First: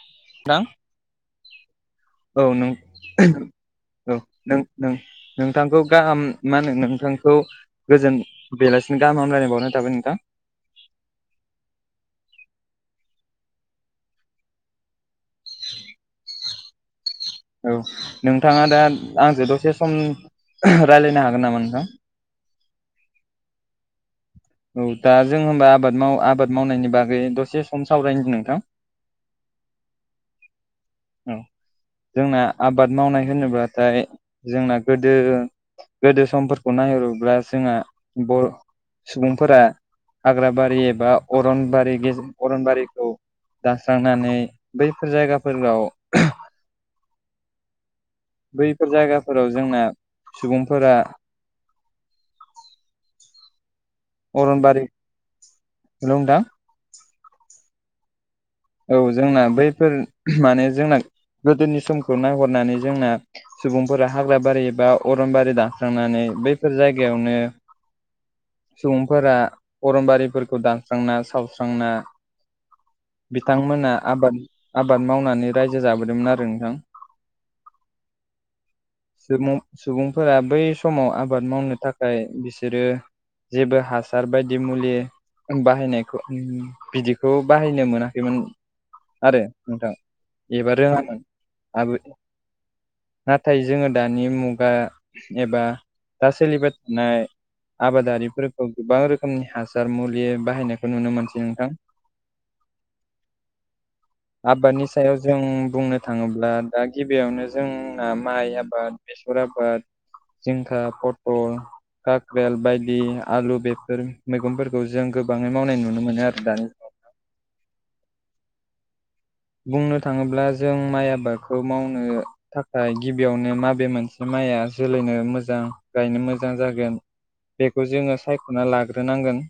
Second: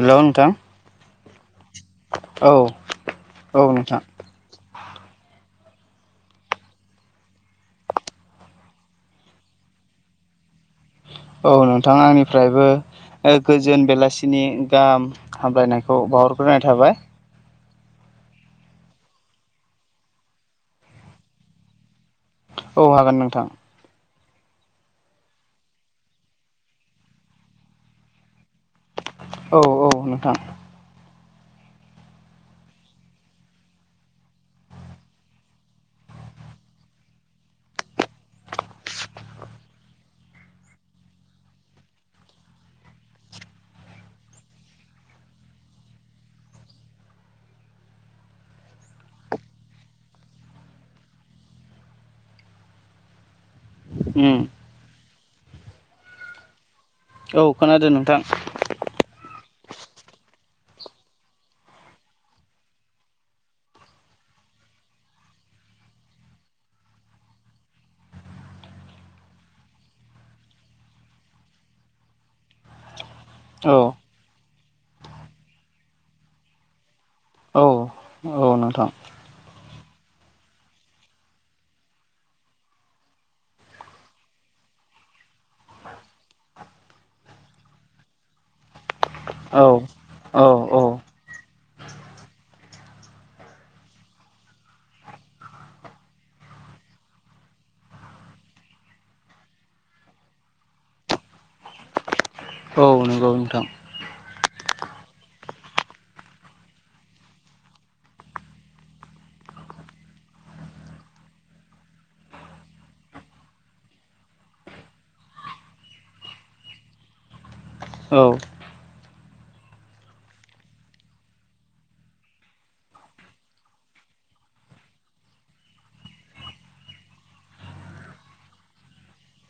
Hello नोंथां औ नों औ नों नों नों नोंथांखौ गाहाम मा होनो नोंथांखौ गोजोन बेलासिनो गाहाम हामलायनाय बावनाय थाबाय नोंथां [inaudible] औ नोंथां आंनिफ्रायबो ओ गोजोन बेलासिनि गाहाम हामलायनायखौ बाहरग्रोनाय थाबाय औ नोंथाङा दा आंजों दसे सम राय्लायनो हागोन नामा नोंथां? औ हागोन नोंथां औ दा जों होनबा आबाद माव आबाद मावनायनि बागै दसे सम सावरायनो नोंथां औ औ नोंथां औ जोंना आबाद मावनाय होनोब्लाथाय जोंना गोदो गोदो समफोरखौ नाय नायहरोब्ला जोंहा बर' सुबुंफोरा हाग्राबारि एबा अरनबारि गेज अरनबारिखौ दास्रांनानै बैफोर जायगाफोराव बैफोर जायगाफोराव जोंना सुबुंफोरा उम अरनबारि लंदां औ खोनादों नोंथां। औ जोंना बैफोर माने जोंना गोदोनि समखौ नायहरनानै जोंना सुबुंफोरा हाग्रा बारि एबा अरन बारि दानस्रांनानै बैफोर जायगायावनो सुबुंफोरा अरमबारिफोरखौ दानस्रांना सावस्रांना औ बिथांमोना आबाद आबाद मावनानै रायजो जाबोदोंमोन आरो नोंथां औ औ नोंथां। सुबुं सुबुंफोरा बै समाव आबाद मावनो थाखाय बिसोरो जेबो हासार बायदि मुलि बाहायनायखौ बिदिखौ बाहायनो मोना बेमोन आरो औ नोंथां औ औ एबार रोङामोन आब नाथाय जोङो दानि मुगा एबा दा सोलिबाय थानाय आबादारिफोरखौ गोबां रोखोमनि हासार मुलि बाहायनायखौ नुनो मोनसै नोंथां औ नंगौ नोंथां। आबादनि सायाव जों बुंनो थाङोब्ला दा गिबियावनो जोंना माइ आबाद बे सर आबाद सरफाद जिंखा पटल कक्रेल बायदि आलु बेफोर मैगंफोरखौ जों गोबाङै मावनाय नुनो मोनो आरो दानि जगाव [inaudible] औ बुंनो थाङोब्ला जों माइ आबादखौ मावनो थाखाय गिबियावनो माबे मोनसे माइया जोलैनो मोजां गायनो मोजां जागोन बेखौ जोङो सायख'ना लाग्रोनांगोन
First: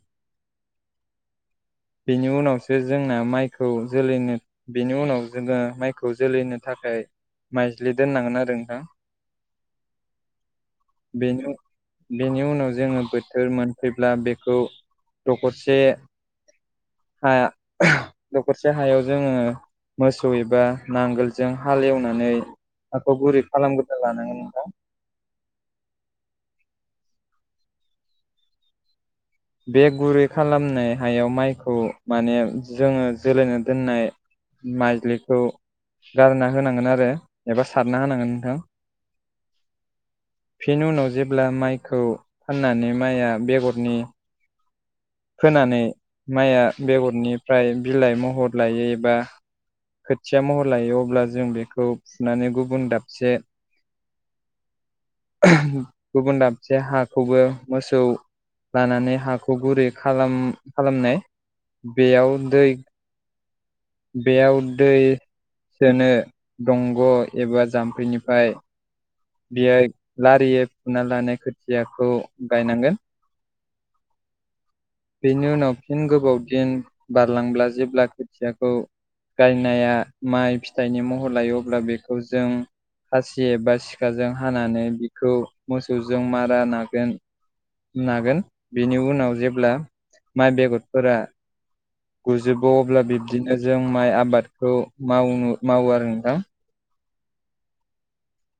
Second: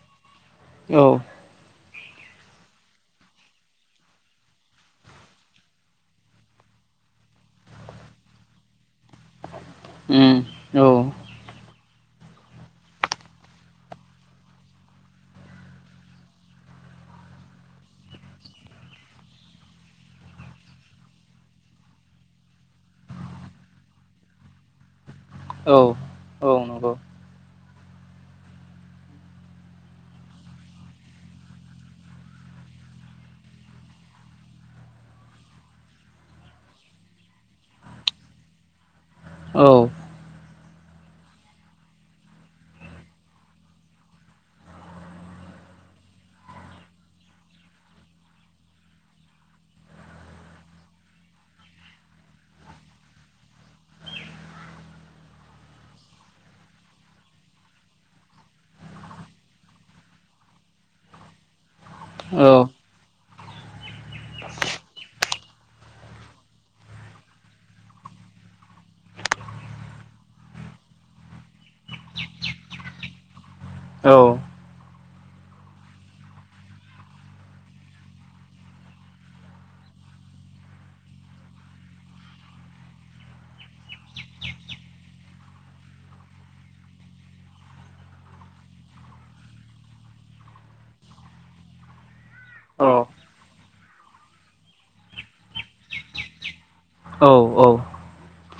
औ बेनि उनावसो जोंना माइखौ जोलैनो बिनि उनाव जोङो माइखौ जोलैनो थाखाय माइज्लि दोननांगोन आरो नोंथां [inaudible] उम औ बेनो बेनि उनाव जोङो बोथोर मोनफैब्ला बेखौ दखरसे हाया दखरसे हायाव जोङो मोसौ एबा नांगोलजों हालेवनानै नाखौ गुरै खालामग्रा लानांगोन नोंथां। औ औ नंगौ बे गुरै खालामनाय हायाव माइखौ माने जोङो जोलायनो दोननाय माइजलिखौ गारना होनांगोन आरो एबा सारना होनांगोन नोंथां। औ [inaudible] बेनि उनाव जेब्ला माइखौ फाननानै माइआ बेगरनि फोनानै माइया बेगरनिफ्राय बिलाइ महर लायोबा खोथिया महर लायो अब्ला जों बेखौ फुनानै गुबुन दाबसे गुबुन दाबसे हाखौबो मोसौ लानानै हाखौ गुरै खालाम खालामनाय बेयाव औ दै बेयाव दै सोनो दंग' एबा जाम्फैनिफ्राय बियो लारियै फुना लानाय खोथियाखौ गायनांगोन औ बेनि उनाव फिन गोबाव दिन बारलांब्ला जेब्ला खोथियाखौ गायनाया माइ फिथाइनि महर लायो अब्ला बेखौ जों खासि एबा सि फिखाजों हानानै बिखौ मोसौजों मारा नागोन नागोन बेनि उनाव जेब्ला माइ बेगरफोरा गुजोबो अब्ला बिब्दिनो जों माइ आबादखौ माव मावो आरो नोंथां औ औ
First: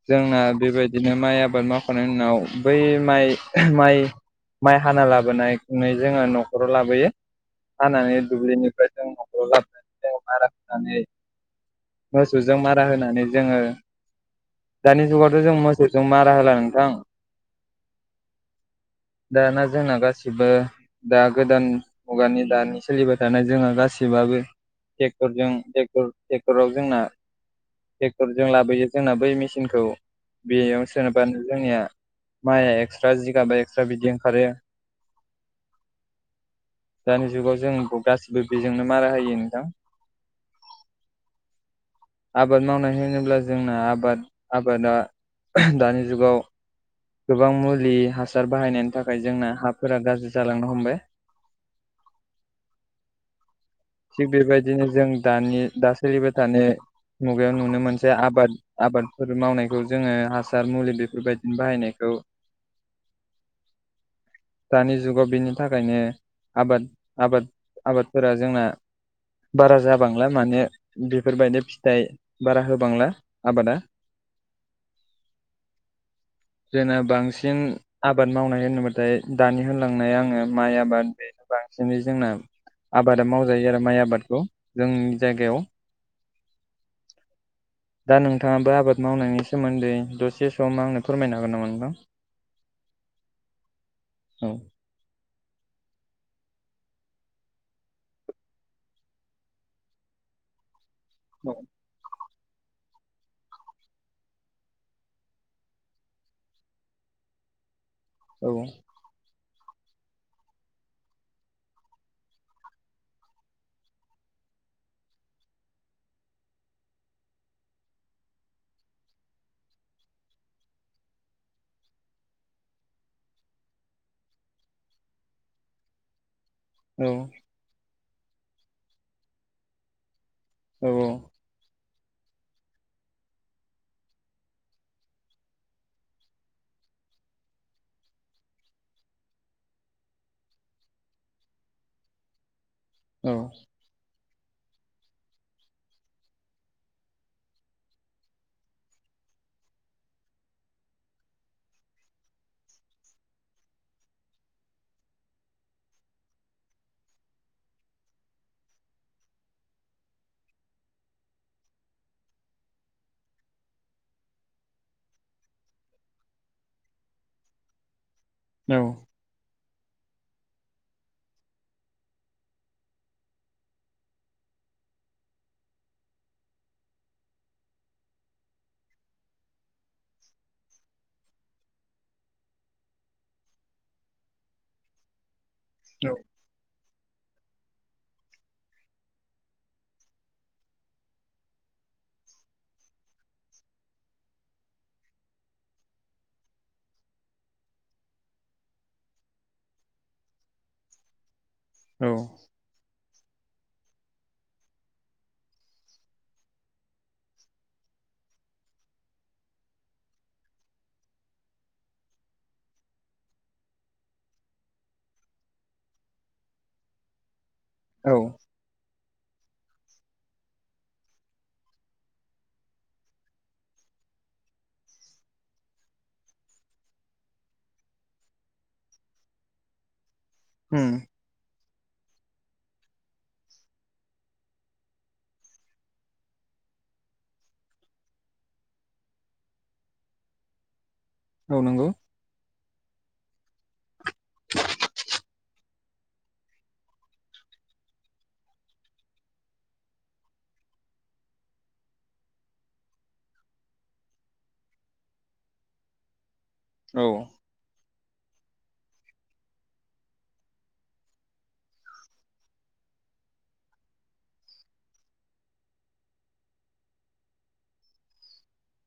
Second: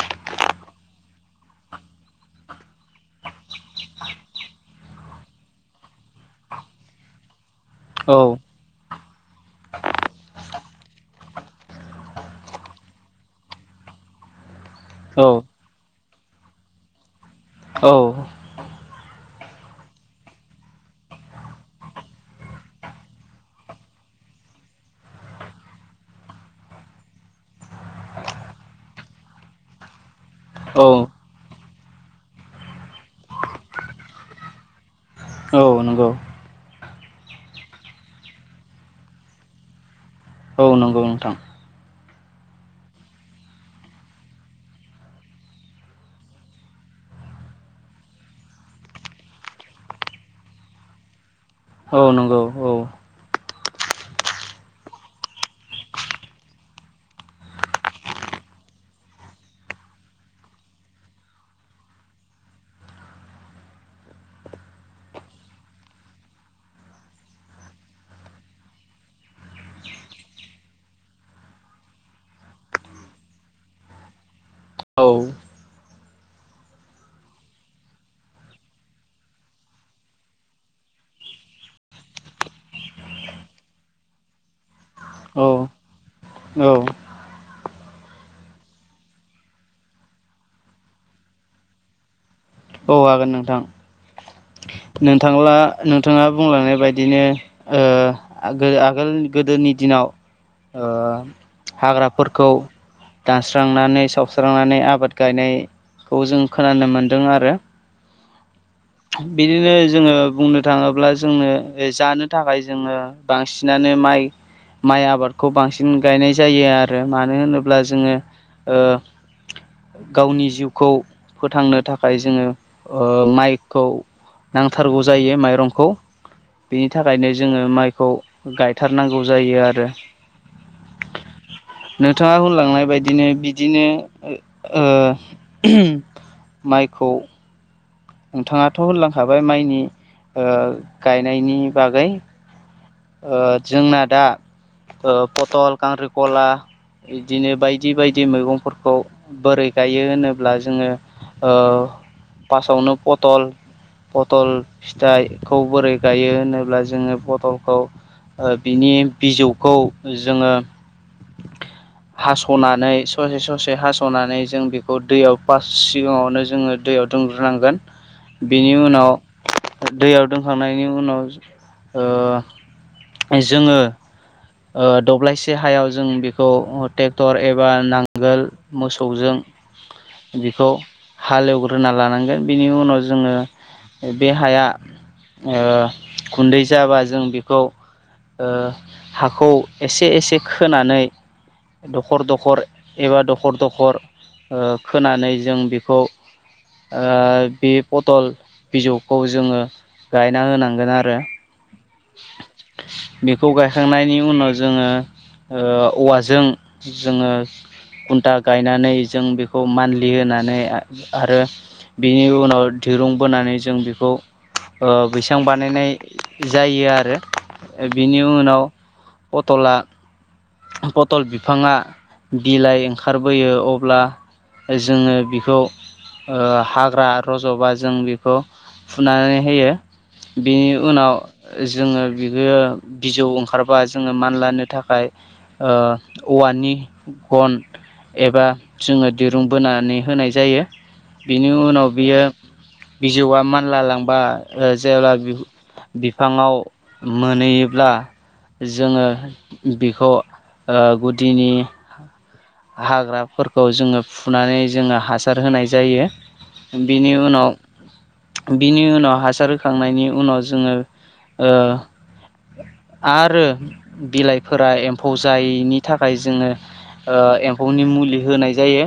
जोंना बेबायदिनो माइ आबाद मावखांनायनि उनाव बै माइ माइ माइ हाना लाबोनायै जोङो न'खराव लाबोयो हानानै दुब्लिनिफ्राय जों नखराव लाबनानै जों मारा होनानै मोसौजों मारा होनानै जोङो दानि औ जुगावथ' जों मोसौजों मारा होला नोंथां दाना जोंना गासिबो दा गोदान मुगानि दानि सोलिबाय थानाय जोंहा गासिबो एसेबाबो टेकटरजों टेक टेकराव जोंना ट्रेक्टरजों लाबोयो जोंना बै मेचिनखौ बेयाव सोरनोबानो जोंनिया माइया एक्सट्रा जिगाबा एक्सट्रा बिदि ओंखारो औ नंगौ दानि जुगाव जों गासिबो बेजोंनो मारा होयो नोंथां औ नंगौ नोंथां आबाद मावनाय होनोब्ला जोंना आबाद आबादा दानि जुगाव गोबां मुलि हासार बाहायनायनि थाखाय जोंना हाफोरा गाज्रि जालांनो हमबाय औ नंगौ औ थिग बेबायदिनो जों दानि दा सोलिबाय थानाय मुगायाव नुनो मोनसे आबाद आबादफोर मावनायखौ जोङो हासार मुलि बेफोरबायदिनो बाहायनायखौ औ दानि जुगाव बेनि थाखायनो आबाद आबाद आबादफोरा जोंना बारा जाबांलाय माने बेफोरबायदि फिथाय बारा होबांला आबादा औ जोंना बांसिन आबाद मावनाय होनोबाथाय दानि होनलांनाय आङो माइ आबाद बे आबाद बांसिनै जोंना आबादा मावजायो आरो माइ आबादखौ जोंनि जायगायाव औ [inaudible] दा नोंथाङाबो आबाद मावनायनि सोमोन्दै दसे सम आंनो फोरमायनो हागोन नामा‌ नोंथां औ हागोन नोंथां औ नोंथांब्ला नोंथाङा बुंलांनाय बायदिनो ओ आगोल गोदोनि दिनाव ओ औ हाग्राफोरखौ दानस्रांनानै सावस्रांनानै आबाद गायनाय खौ जों खोनानो मोनदों आरो औ बिदिनो जोङो बुंनो थाङोब्ला जोंनो जानो थाखाय जोङो बांसिनानो म माइ माइ आबादखौ बांसिन गायनाय जायो आरो मानो होनोब्ला जोङो ओ गावनि जिउखौ फोथांनो थाखाय जोङो ओ माइकखौ नांथारगौ जायो माइरंखौ बेनि औ थाखायनो जोङो माइ खौ गायथारनांगौ जायो आरो औ औ नोंथाङा होनलांनाय बायदिनो बिदिनो ओ माइखौ नोंथाङाथ' होनलांखाबाय माइनि ओ गायनायनि बागै ओ औ जोंना दा ओ पथल खांख्रिखला बिदिनो बायदि बायदि मैगंफोरखौ बोरै गायो होनोब्ला जोङो ओ पासावनो पथल पथल फिथाइखौ बोरै गायो होनोब्ला जोङो फथल खौ बिनि बिजौखौ जोङो [inaudible] हास'नानै ससे ससे हास'नानै जों बेखौ दैयाव फ सिगाङावनो जोङो दैयाव सुदुंग्रोनांगोन बेनि उनाव दैयाव दोनखांनायनि उनाव जोङो दब्लायसे हायाव जों बेखौ ट्रेक्टर एबा नांगोल मोसौजों बेखौ हालेवग्रोना लानांगोन बिनि उनाव जोङो बे हाया गुन्दै जाबा जों बेखौ हाखौ एसे एसे खोनानै दखर दखर एबा दखर दखर ओ खोना बे पथल बिजौखौ जोङो गायना होनांगोन आरो औ। बेखौ गायखांनायनि उनाव जोङो औवाजों जोङो खघुन्टा गायनानै जों बेखौ मान्थलि होनानै आरो बेनि उनाव दिरुं बोनानै जों बेखौ बैसां बानायनाय जायो आरो बिनि उनाव पटला पटल बिफाङा बिलाइ ओंखारबोयो अब्ला जोङो बिखौ हाग्रा रज'बा जों बेखौ फुनानै होयो बेनि औ उनाव जोङो बिखौ बिजौ ओंखार बा जोङो मानलानो थाखाय औवानि गन एबा जोंङो दिरुं बोनानै होनाय जायो बिनि औ नंगौ उनाव बियो बिजौआ मानला लांबा जेब्ला बि बिफाङाव मोनहैयोब्ला जोंङो बेखौ गुदिनि हाग्राफोरखौ जोङो फुनानै जोङो हासार होनाय जायो औ बेनि उनाव बिनि उनाव हासार होखांनायनि उनाव जोंङो [inaudible] एम्फौनि मुलि होनाय जायो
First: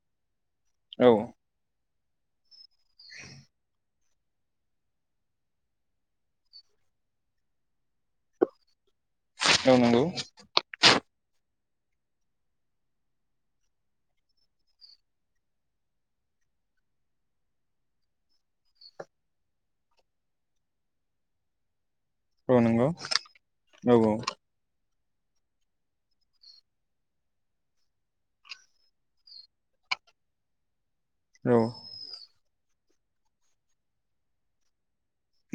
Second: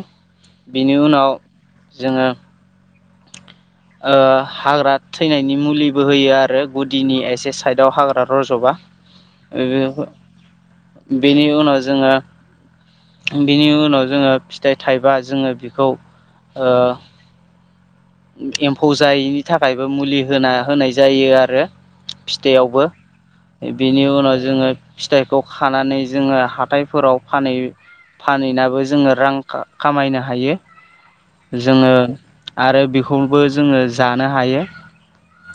बेनि औ उनाव जोंङो हाग्रा थैनायनि मुलिबो होयो आरो गुदिनि एसे साइदआव हाग्रा रज'बा [inaudible] नंगौ बेनि उनाव जोङो बिनि उनाव जोङो फिथाइ थाइबा जोङो बेखौ [inaudible] औ फिथाइयावबो नंगौ औ बेनि औ उनाव जोङो फिथाइखौ खानानै जोङो हाथायफोराव फानैहैयो फानहैनाबो जोङो रां खामायनो हायो जोंङो आरो बेखौबो जोंङो जानो हायो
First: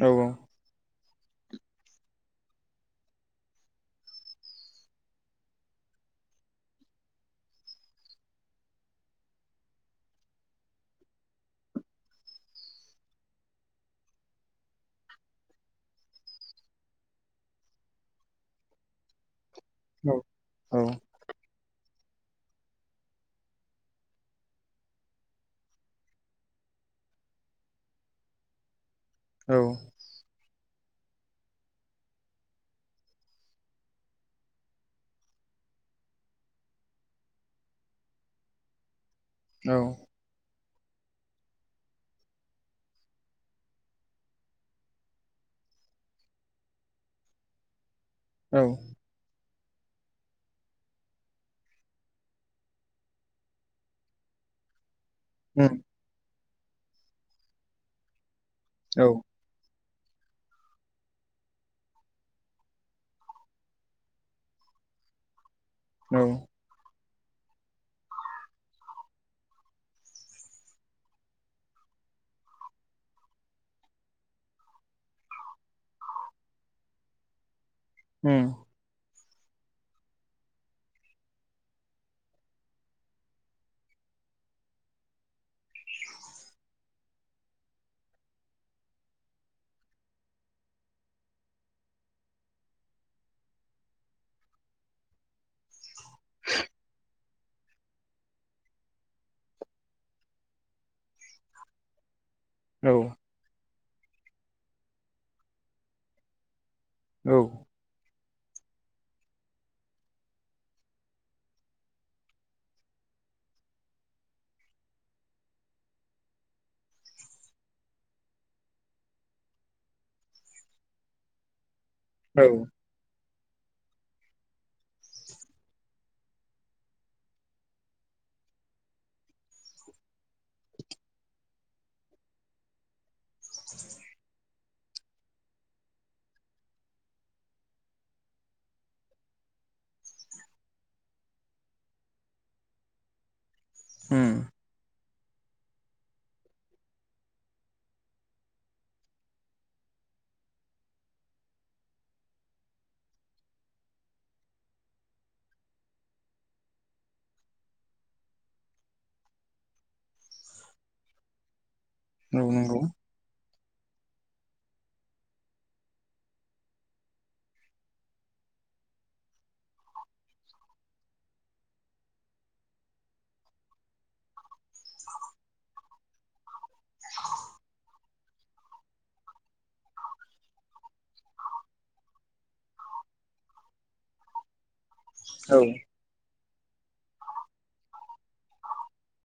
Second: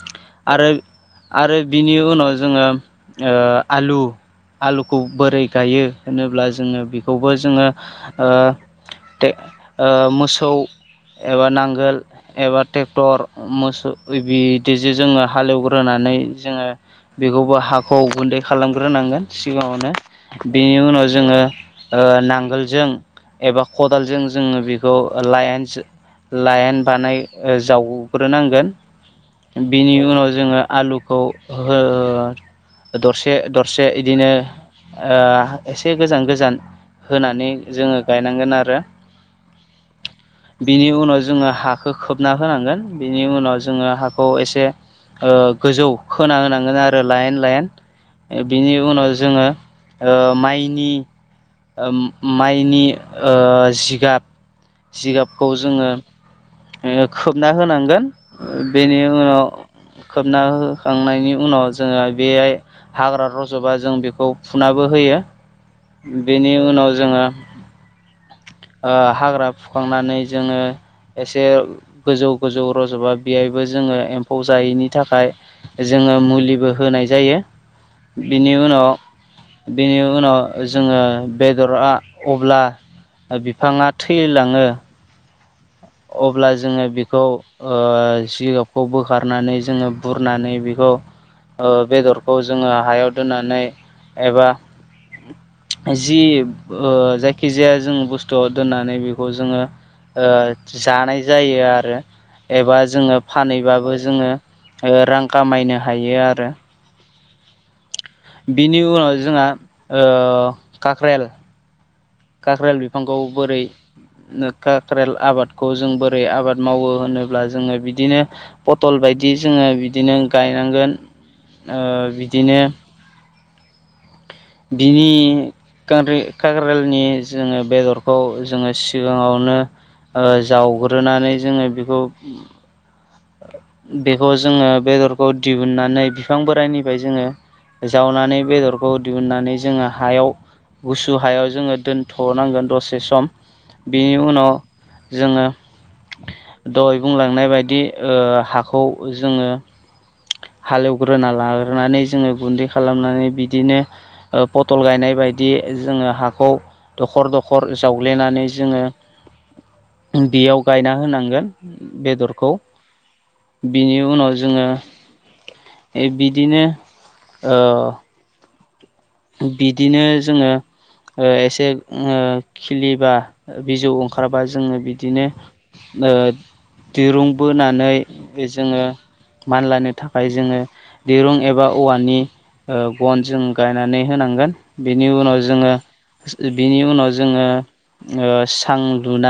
औ औ आरो आरो बिनि उनाव जोंङो आलु आलुखौ बोरै गायो होनोब्ला जोंङो बेखौबो जोंङो मोसौ एबा नांगोल एबा ट्रेक्टर मोसौ बिदिजों जोंङो हालेवग्रोनानै जोंङो बेखौबो हाखौ गुन्दै खालामग्रोनांगोन सिगाङावनो बेनि औ उनाव जोंङो नांगोलजों एबा खदालजों जोंङो बेखौ लाइन लाइन बानाय जावग्रोनांगोन बिनि उनाव जोंङो आलुखौ दरसे दरसे इदिनो एसे गोजान गोजान होनानै जोंङो गायनांगोन आरो। औ। बिनि उनाव जोङो हाखौ खोबना होनांगोन बिनि उनाव जोंङो गोजौ खोना होनांगोन आरो लाइन लाइन औ बिनि उनाव जोंङो ओ माइनि ओ माइनि ओ जिगाब जिगाबखौ उम जोङो खोबना होनांगोन बेनि औ उनाव खोबना होखांनायनि उनाव जोङो बेहाय हाग्रा रजबा जों बेखौ फुना होयो बेनि उनाव जोंङो [inaudible] ओ हाग्रा फुखांनानै जोंङो एसे गोजौ गोजौ रजबा बेहायबो जोङो एम्फौ जायैनि थाखाय जोङो मुलिबो होनाय जायो उम बिनि उनाव बिनि उनाव ओ जोङो बेदरा अब्ला बिफाङा थैलाङो अब्ला जोङो बेखौ ओ जिगाबखौ बोखारनानै जोङो बुरनानै बेखौ खौ ओ बेदरखौ जोङो हायाव दोननानै एबा [inaudible] जि ओ जायखिजाया जों बुस्थुआव दोननानै बेखौ जोङो ओ जानाय जायो आरो एबा औ जोङो फानैबाबो जोङो ओ रां खामायनो हायो आरो औ बिनि उनाव जोंहा ओ काक्रेल काक्रेल बिफांखौ बोरै काक्रेल आबादखौ जों बोरै आबाद मावो होनोब्ला जोङो बिदिनो पथल ब बायदि जोङो बिदिनो गायनांगोन [inaudible] ओ औ बिदिनो बिनि [inaudible] ओ जावग्रोनानै जोङो बेखौ बेखौ जोङो बेदरखौ दिहुननानै बिफां बोराइनिफाय जोङो जावनानै बेदरखौ दिहुननानै जोङो हायाव गुसु हायाव जोङो दोनथनांगोन दसे सम बेनि उम उनाव जोङो दहय बुंलांनाय बायदि ओ हाखौ जोङो [inaudible] हालेवग्रोना लाग्रोनानै जोङो गुन्दै खालामनानै बिदिनो ओ पथल गायनाय बायदि जोङो हाखौ दखर दखर जावग्लेनानै जोङो [inaudible] बेयाव गायना होनांगोन औ बेदरखौ नंगौ बिनि उनाव जोङो बिदिनो ओ बिदिनो जोङो ओ एसे खिलिबा बिजौ ओंखारबा जोङो बिदिनो ओ दिरुं बोनानै जोङो मानलानो थाखाय जोङो दिरुं एबा औवानि ओ गन जों गायनानै होनांगोन बिनि उनाव औ जोङो बिनि उनाव जोङो ओ सां लुना